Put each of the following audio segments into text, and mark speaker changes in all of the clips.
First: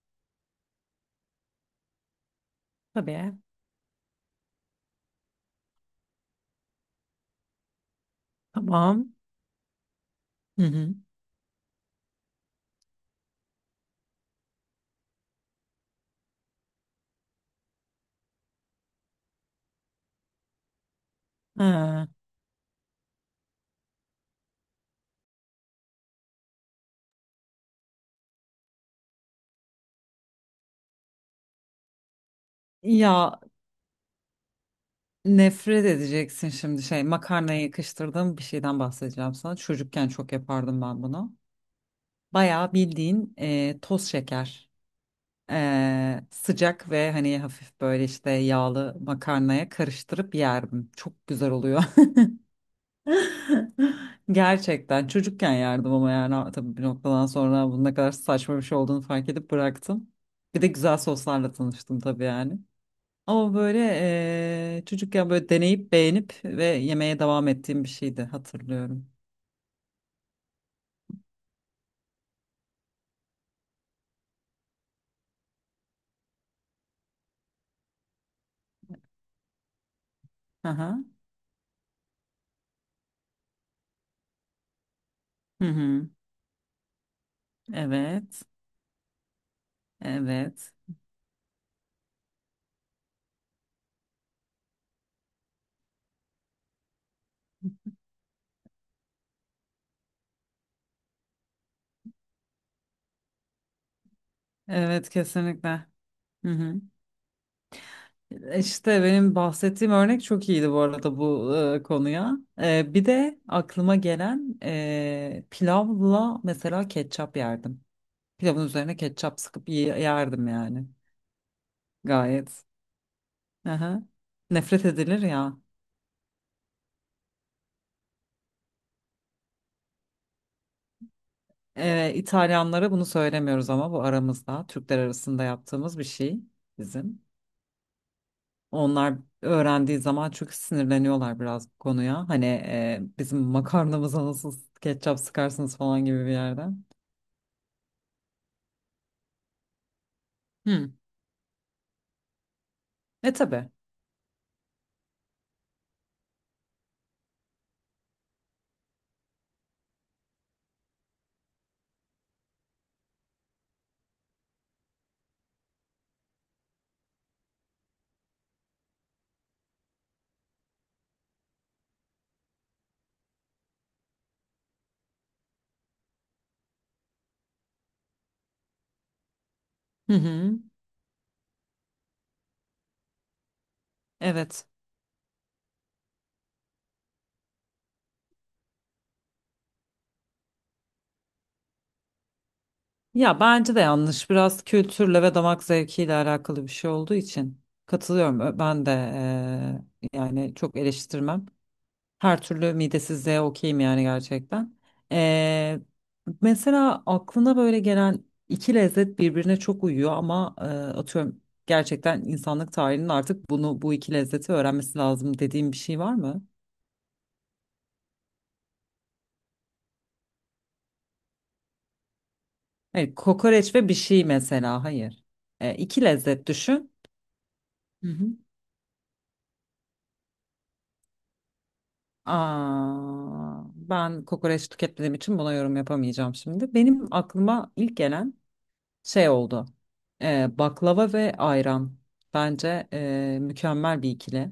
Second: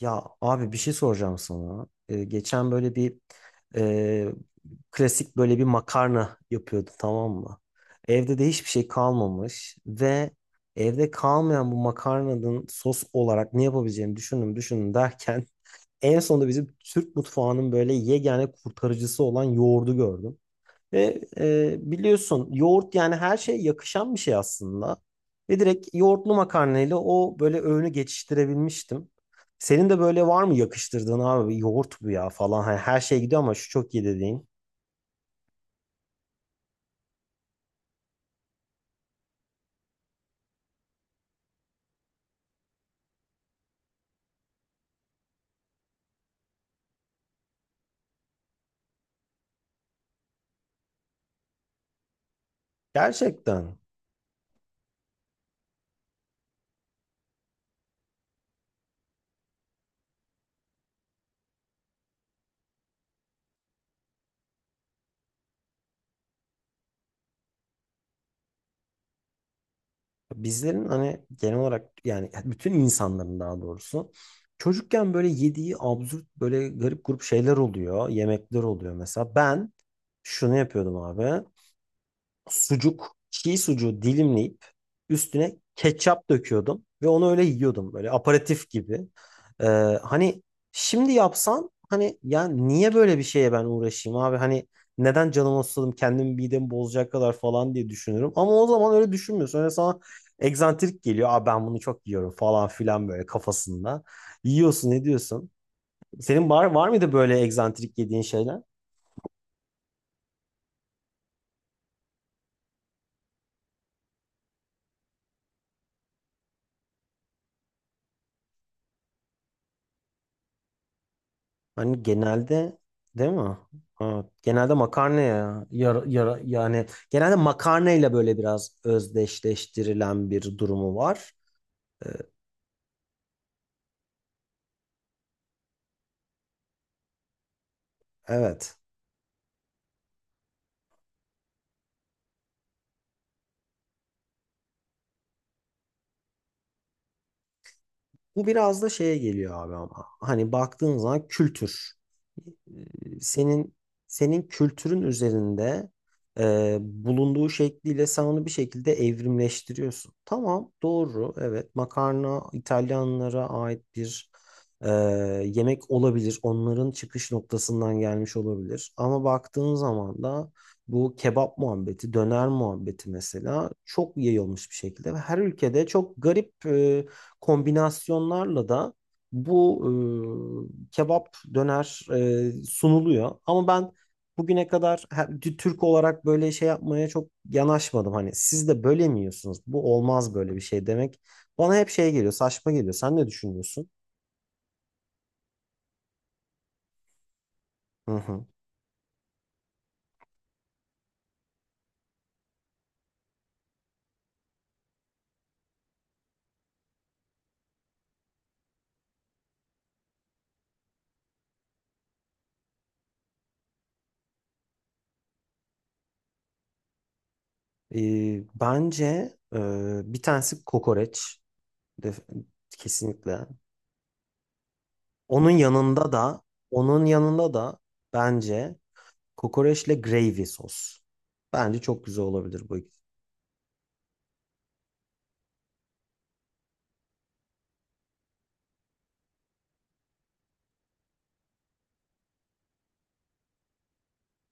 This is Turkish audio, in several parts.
Speaker 1: Ya abi bir şey soracağım sana. Geçen böyle bir
Speaker 2: Tabii.
Speaker 1: e, klasik böyle bir makarna yapıyordu, tamam mı? Evde de hiçbir şey
Speaker 2: Tamam.
Speaker 1: kalmamış ve
Speaker 2: Hı hı.
Speaker 1: evde kalmayan bu makarnanın sos olarak ne yapabileceğimi düşündüm düşündüm derken en sonunda bizim Türk mutfağının böyle yegane kurtarıcısı olan yoğurdu gördüm. Ve
Speaker 2: Ha.
Speaker 1: biliyorsun yoğurt yani her şeye yakışan bir şey aslında. Ve direkt yoğurtlu makarnayla o böyle öğünü geçiştirebilmiştim. Senin de böyle var mı yakıştırdığın abi, yoğurt bu ya falan. Hani her şey
Speaker 2: Ya
Speaker 1: gidiyor ama şu çok iyi dediğin.
Speaker 2: nefret edeceksin şimdi şey makarnaya yakıştırdığım bir şeyden bahsedeceğim sana. Çocukken çok yapardım ben bunu. Bayağı bildiğin toz şeker. Sıcak ve hani hafif böyle işte yağlı makarnaya karıştırıp yerdim. Çok güzel oluyor.
Speaker 1: Gerçekten
Speaker 2: Gerçekten çocukken yerdim ama yani tabii bir noktadan sonra bunun ne kadar saçma bir şey olduğunu fark edip bıraktım. Bir de güzel soslarla tanıştım tabii yani. Ama böyle çocukken böyle deneyip beğenip ve yemeye devam ettiğim bir şeydi hatırlıyorum.
Speaker 1: bizlerin hani genel olarak yani bütün insanların daha doğrusu çocukken böyle yediği absürt böyle garip grup şeyler oluyor. Yemekler oluyor mesela. Ben şunu yapıyordum
Speaker 2: Aha.
Speaker 1: abi. Sucuk, çiğ sucuğu dilimleyip üstüne
Speaker 2: Hı hı.
Speaker 1: ketçap döküyordum ve onu öyle yiyordum böyle
Speaker 2: Evet.
Speaker 1: aperatif gibi. Ee, hani
Speaker 2: Evet.
Speaker 1: şimdi yapsam hani ya niye böyle bir şeye ben uğraşayım abi, hani neden canımı sıkıldım kendimi midemi bozacak kadar falan diye düşünürüm ama o zaman öyle düşünmüyorsun. Öyle sana egzantrik geliyor. Aa, ben bunu çok yiyorum falan filan böyle kafasında. Yiyorsun, ne
Speaker 2: Evet,
Speaker 1: diyorsun?
Speaker 2: kesinlikle. Hı
Speaker 1: Senin var
Speaker 2: hı.
Speaker 1: var mıydı böyle egzantrik yediğin şeyler?
Speaker 2: İşte benim bahsettiğim örnek çok iyiydi bu arada bu konuya. Bir de aklıma gelen pilavla mesela ketçap yerdim. Pilavın üzerine ketçap sıkıp yerdim yani.
Speaker 1: Hani
Speaker 2: Gayet.
Speaker 1: genelde değil mi?
Speaker 2: Aha.
Speaker 1: Evet, genelde
Speaker 2: Nefret edilir
Speaker 1: makarna
Speaker 2: ya.
Speaker 1: ya. Yani genelde makarnayla böyle biraz özdeşleştirilen bir durumu var. Ee,
Speaker 2: İtalyanlara bunu söylemiyoruz ama bu aramızda. Türkler arasında yaptığımız bir şey bizim.
Speaker 1: Evet.
Speaker 2: Onlar öğrendiği zaman çok sinirleniyorlar biraz bu konuya. Hani bizim makarnamıza nasıl ketçap sıkarsınız falan gibi bir yerden.
Speaker 1: Bu biraz da şeye geliyor abi ama. Hani
Speaker 2: Hı.
Speaker 1: baktığın zaman kültür. Ee,
Speaker 2: E tabii.
Speaker 1: Senin senin kültürün üzerinde bulunduğu şekliyle sen onu bir şekilde evrimleştiriyorsun. Tamam, doğru. Evet, makarna İtalyanlara ait bir e, yemek olabilir. Onların çıkış noktasından gelmiş olabilir. Ama baktığın zaman da bu kebap muhabbeti, döner muhabbeti mesela çok yayılmış bir şekilde ve her ülkede çok garip kombinasyonlarla da bu
Speaker 2: Hı hı.
Speaker 1: kebap döner sunuluyor. Ama ben bugüne
Speaker 2: Evet.
Speaker 1: kadar Türk olarak böyle şey yapmaya çok yanaşmadım. Hani siz de böyle mi yiyorsunuz? Bu olmaz, böyle bir şey demek. Bana hep şey geliyor, saçma geliyor. Sen ne
Speaker 2: Ya bence de
Speaker 1: düşünüyorsun?
Speaker 2: yanlış. Biraz kültürle ve damak zevkiyle alakalı bir şey olduğu için
Speaker 1: Hı
Speaker 2: katılıyorum.
Speaker 1: hı.
Speaker 2: Ben de yani çok eleştirmem. Her türlü midesizliğe okeyim yani gerçekten. Eee, mesela aklına böyle gelen iki lezzet birbirine çok uyuyor ama atıyorum gerçekten insanlık tarihinin artık bunu bu iki lezzeti öğrenmesi lazım dediğim bir şey var mı?
Speaker 1: E, Bence e, bir tanesi kokoreç. Def-
Speaker 2: Hayır,
Speaker 1: Kesinlikle.
Speaker 2: kokoreç ve bir şey mesela. Hayır.
Speaker 1: Onun
Speaker 2: E, iki
Speaker 1: yanında da
Speaker 2: lezzet düşün.
Speaker 1: onun yanında da
Speaker 2: Hı hı.
Speaker 1: bence kokoreçle gravy sos. Bence çok güzel olabilir bu.
Speaker 2: Aa, ben kokoreç tüketmediğim için buna yorum yapamayacağım şimdi. Benim aklıma ilk gelen şey oldu. Baklava ve ayran. Bence mükemmel bir ikili.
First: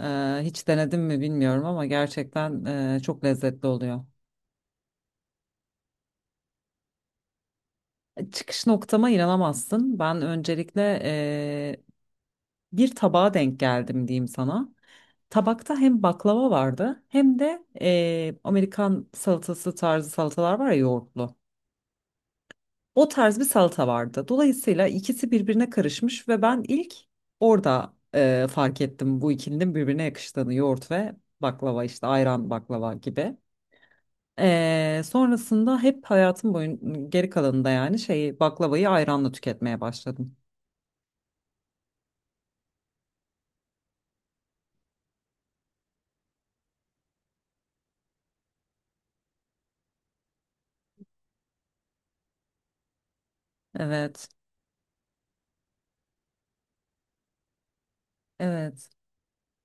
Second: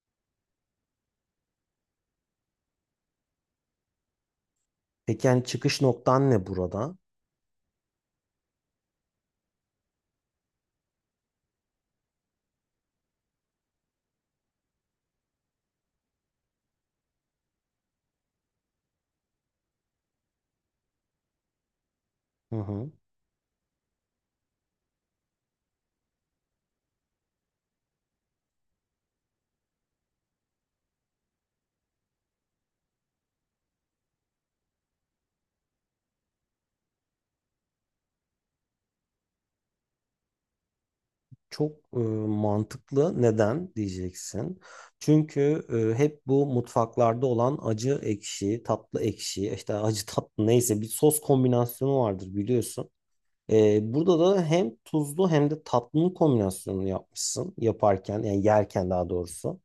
Speaker 2: Hiç denedim mi bilmiyorum ama gerçekten çok lezzetli oluyor.
Speaker 1: Peki yani çıkış noktan ne burada?
Speaker 2: Çıkış noktama inanamazsın. Ben öncelikle bir tabağa denk geldim diyeyim sana. Tabakta hem baklava vardı hem de Amerikan salatası tarzı salatalar var ya yoğurtlu.
Speaker 1: Hı hı.
Speaker 2: O tarz bir salata vardı. Dolayısıyla ikisi birbirine karışmış ve ben ilk orada fark ettim bu ikilinin birbirine yakıştığını. Yoğurt ve baklava işte ayran baklava gibi. Sonrasında hep hayatım boyun geri kalanında yani şeyi baklavayı ayranla tüketmeye başladım.
Speaker 1: Çok mantıklı. Neden diyeceksin? Çünkü hep bu mutfaklarda olan acı ekşi, tatlı ekşi, işte acı tatlı neyse bir sos kombinasyonu vardır biliyorsun. Burada
Speaker 2: Evet,
Speaker 1: da hem tuzlu hem de tatlı kombinasyonunu yapmışsın yaparken yani yerken
Speaker 2: evet.
Speaker 1: daha doğrusu.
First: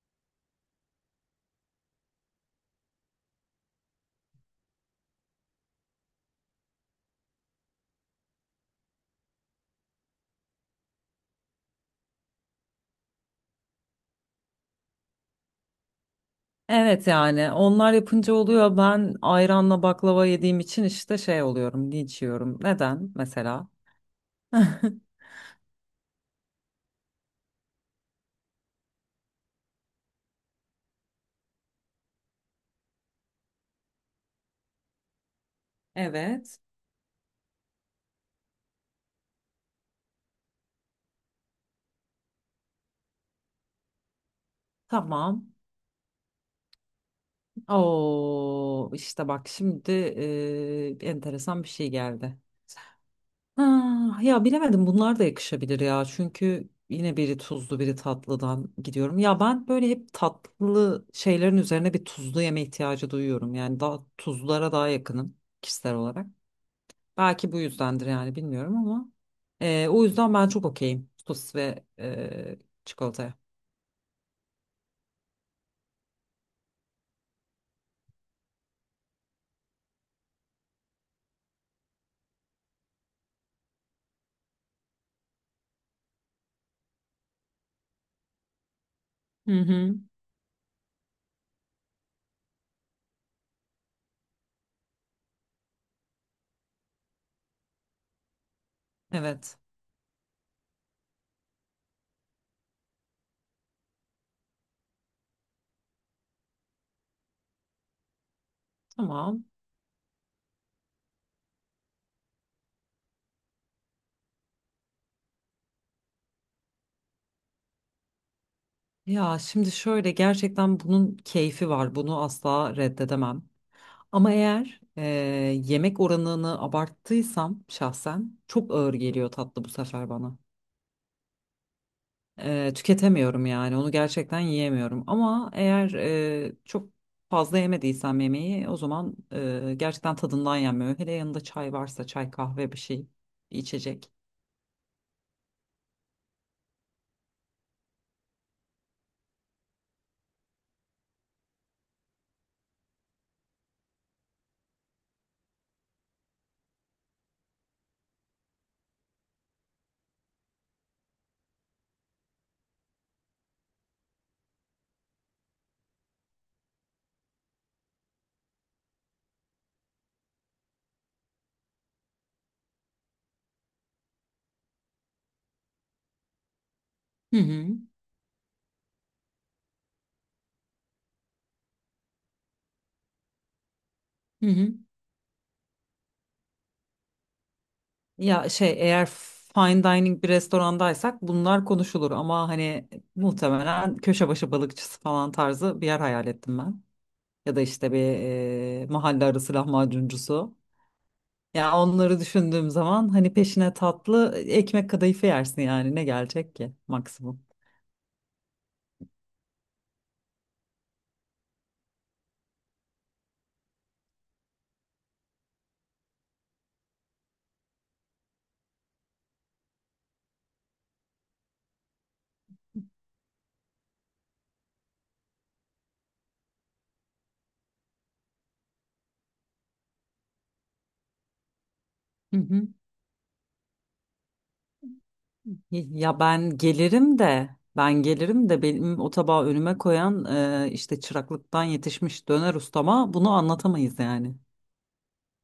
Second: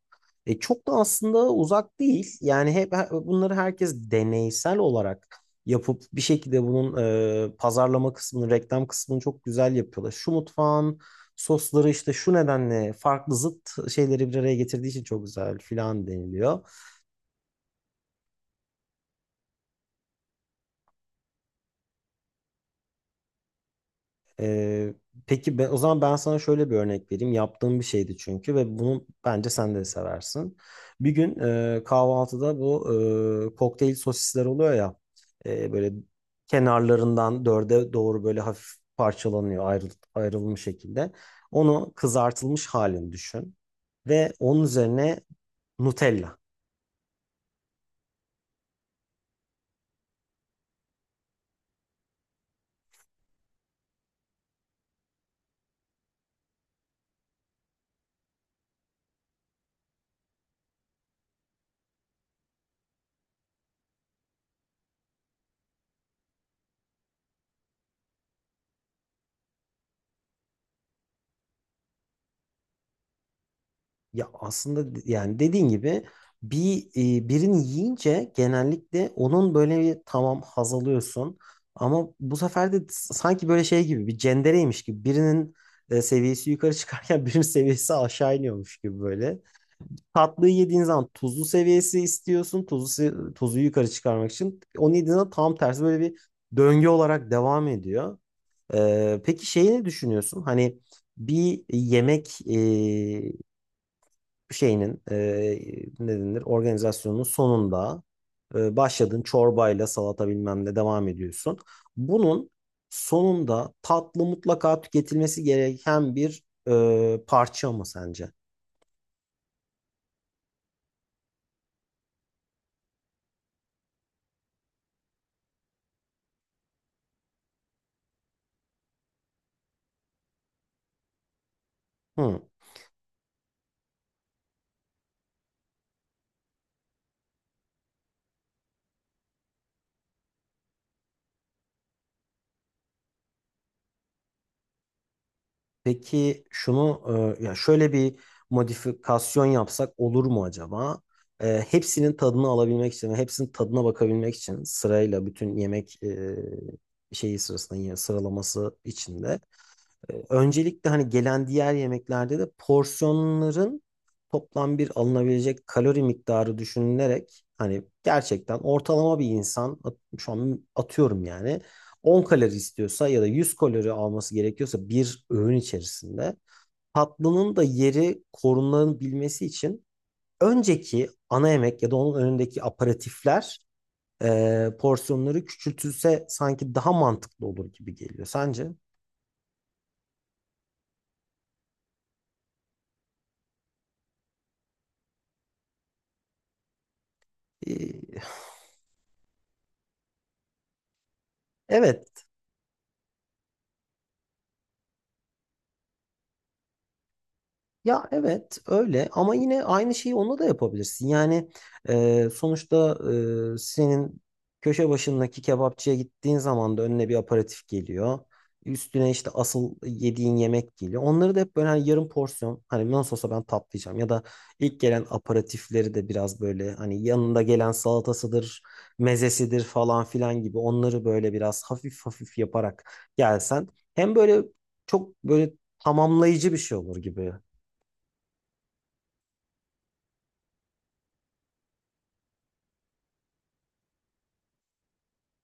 Speaker 1: Çok da aslında uzak değil. Yani bunları herkes deneysel olarak yapıp bir şekilde bunun pazarlama kısmını, reklam kısmını çok güzel yapıyorlar. Şu mutfağın sosları işte şu nedenle farklı zıt şeyleri bir araya getirdiği için çok güzel filan deniliyor.
Speaker 2: Evet yani onlar yapınca oluyor. Ben ayranla baklava yediğim için işte şey oluyorum, linç yiyorum. Neden mesela?
Speaker 1: Ee, peki o zaman ben sana şöyle bir örnek vereyim. Yaptığım bir şeydi çünkü ve bunu bence sen de seversin. Bir gün kahvaltıda bu kokteyl sosisler oluyor ya, böyle
Speaker 2: Evet.
Speaker 1: kenarlarından dörde doğru böyle hafif parçalanıyor ayrılmış şekilde. Onu kızartılmış halini düşün ve onun üzerine
Speaker 2: Tamam.
Speaker 1: Nutella.
Speaker 2: Oo işte bak şimdi enteresan bir şey geldi. Ha, ya bilemedim bunlar da yakışabilir ya. Çünkü yine biri tuzlu biri tatlıdan gidiyorum. Ya ben böyle hep tatlı şeylerin üzerine bir tuzlu yeme ihtiyacı duyuyorum. Yani daha tuzlulara daha yakınım kişisel olarak. Belki bu yüzdendir yani bilmiyorum ama o yüzden ben çok okeyim sosis ve çikolataya.
Speaker 1: Ya aslında yani dediğin gibi bir birini yiyince genellikle onun böyle bir tamam haz alıyorsun ama bu sefer de sanki böyle şey gibi bir cendereymiş gibi birinin seviyesi yukarı çıkarken birinin seviyesi aşağı iniyormuş gibi böyle.
Speaker 2: Hı hı.
Speaker 1: Tatlıyı yediğin zaman tuzlu seviyesi istiyorsun. Tuzu yukarı çıkarmak için. Onu yediğin zaman tam tersi böyle bir döngü olarak devam ediyor. Peki
Speaker 2: Evet.
Speaker 1: şeyi ne düşünüyorsun? Hani bir yemek şeyinin ne denir organizasyonun sonunda başladığın
Speaker 2: Tamam.
Speaker 1: çorbayla salata bilmem ne devam ediyorsun. Bunun sonunda tatlı mutlaka tüketilmesi gereken bir parça mı sence?
Speaker 2: Ya şimdi şöyle gerçekten bunun keyfi var. Bunu asla reddedemem. Ama eğer yemek oranını abarttıysam şahsen çok ağır geliyor tatlı bu sefer bana.
Speaker 1: Hı.
Speaker 2: Tüketemiyorum yani onu gerçekten yiyemiyorum ama eğer çok fazla yemediysem yemeği o zaman gerçekten tadından yenmiyor. Hele yanında çay varsa çay kahve bir şey bir içecek.
Speaker 1: Peki şunu, ya şöyle bir modifikasyon yapsak olur mu acaba? Hepsinin tadını alabilmek için ve hepsinin tadına bakabilmek için sırayla bütün yemek şeyi sırasında yine sıralaması içinde. Öncelikle hani gelen diğer yemeklerde de porsiyonların toplam bir alınabilecek kalori miktarı düşünülerek hani gerçekten ortalama bir insan şu an atıyorum yani 10 kalori istiyorsa ya da 100 kalori alması gerekiyorsa bir öğün içerisinde
Speaker 2: Hı
Speaker 1: tatlının da
Speaker 2: hı.
Speaker 1: yeri korunabilmesi için önceki ana yemek ya da onun önündeki aperatifler
Speaker 2: Hı hı.
Speaker 1: porsiyonları küçültülse sanki daha mantıklı olur gibi geliyor.
Speaker 2: Ya şey
Speaker 1: Sence?
Speaker 2: eğer fine dining bir restorandaysak bunlar konuşulur ama hani muhtemelen köşe başı balıkçısı falan tarzı bir yer hayal ettim ben. Ya da
Speaker 1: E,
Speaker 2: işte bir mahalle arası lahmacuncusu. Ya onları
Speaker 1: Evet.
Speaker 2: düşündüğüm zaman hani peşine tatlı ekmek kadayıfı yersin yani ne gelecek ki maksimum.
Speaker 1: Ya evet öyle, ama yine aynı şeyi onunla da yapabilirsin. Yani sonuçta senin köşe başındaki kebapçıya gittiğin zaman da önüne bir aperatif geliyor. Üstüne işte asıl yediğin yemek geliyor. Onları da hep böyle hani yarım porsiyon hani nasıl olsa ben tatlayacağım ya da ilk gelen aperatifleri de biraz böyle hani yanında gelen salatasıdır, mezesidir falan filan gibi onları böyle biraz hafif hafif
Speaker 2: Hı hı.
Speaker 1: yaparak gelsen hem böyle çok böyle
Speaker 2: Ya
Speaker 1: tamamlayıcı bir
Speaker 2: ben
Speaker 1: şey olur
Speaker 2: gelirim
Speaker 1: gibi.
Speaker 2: de ben gelirim de benim o tabağı önüme koyan işte çıraklıktan yetişmiş döner ustama bunu anlatamayız yani.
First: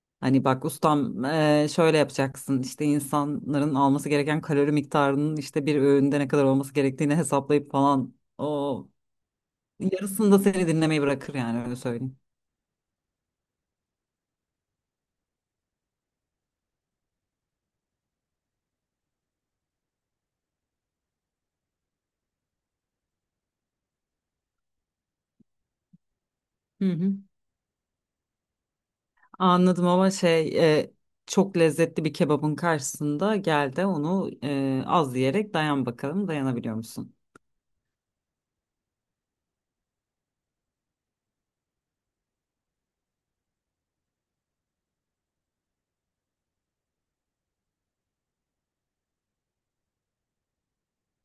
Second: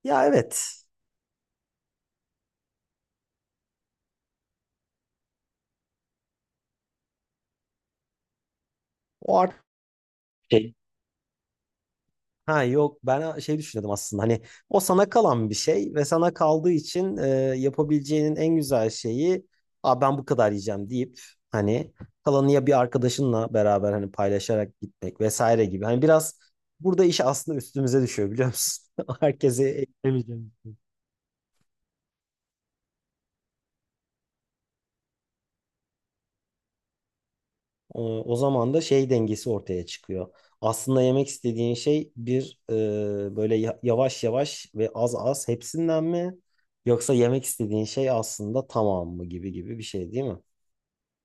Speaker 1: Ya
Speaker 2: Hani bak
Speaker 1: evet.
Speaker 2: ustam şöyle yapacaksın işte insanların alması gereken kalori miktarının işte bir öğünde ne kadar olması gerektiğini hesaplayıp falan o
Speaker 1: O artık
Speaker 2: yarısında seni
Speaker 1: şey.
Speaker 2: dinlemeyi bırakır yani öyle söyleyeyim.
Speaker 1: Ha yok, ben şey düşünüyordum aslında hani o sana kalan bir şey ve sana kaldığı için yapabileceğinin en güzel şeyi, aa ben bu kadar yiyeceğim deyip hani kalanı ya bir arkadaşınla beraber hani paylaşarak gitmek vesaire gibi. Hani biraz
Speaker 2: Hı
Speaker 1: burada
Speaker 2: hı.
Speaker 1: iş aslında üstümüze düşüyor biliyor musun? Herkese
Speaker 2: Anladım ama şey
Speaker 1: eklemeyeceğim.
Speaker 2: çok lezzetli bir kebabın karşısında gel de onu az yiyerek dayan bakalım dayanabiliyor musun?
Speaker 1: O zaman da şey dengesi ortaya çıkıyor. Aslında yemek istediğin şey bir, böyle yavaş yavaş ve az az hepsinden mi? Yoksa yemek istediğin şey aslında tamam mı gibi gibi bir şey değil mi?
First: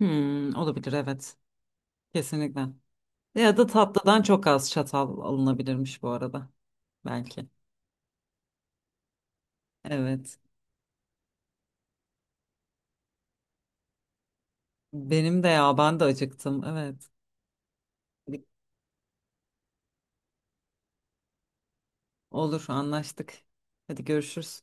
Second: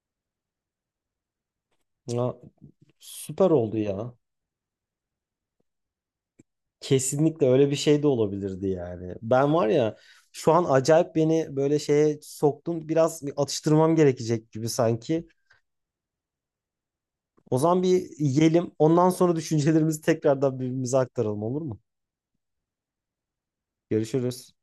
Speaker 2: Hmm, olabilir, evet,
Speaker 1: Ya,
Speaker 2: kesinlikle.
Speaker 1: süper
Speaker 2: Ya da
Speaker 1: oldu ya.
Speaker 2: tatlıdan çok az çatal alınabilirmiş bu arada belki.
Speaker 1: Kesinlikle öyle bir şey de olabilirdi yani. Ben var ya
Speaker 2: Evet,
Speaker 1: şu an acayip beni böyle şeye soktun. Biraz bir atıştırmam gerekecek gibi sanki.
Speaker 2: benim de, ya ben de acıktım, evet.
Speaker 1: O zaman bir yiyelim. Ondan sonra düşüncelerimizi tekrardan birbirimize aktaralım, olur mu?
Speaker 2: Olur, anlaştık. Hadi
Speaker 1: Görüşürüz.
Speaker 2: görüşürüz.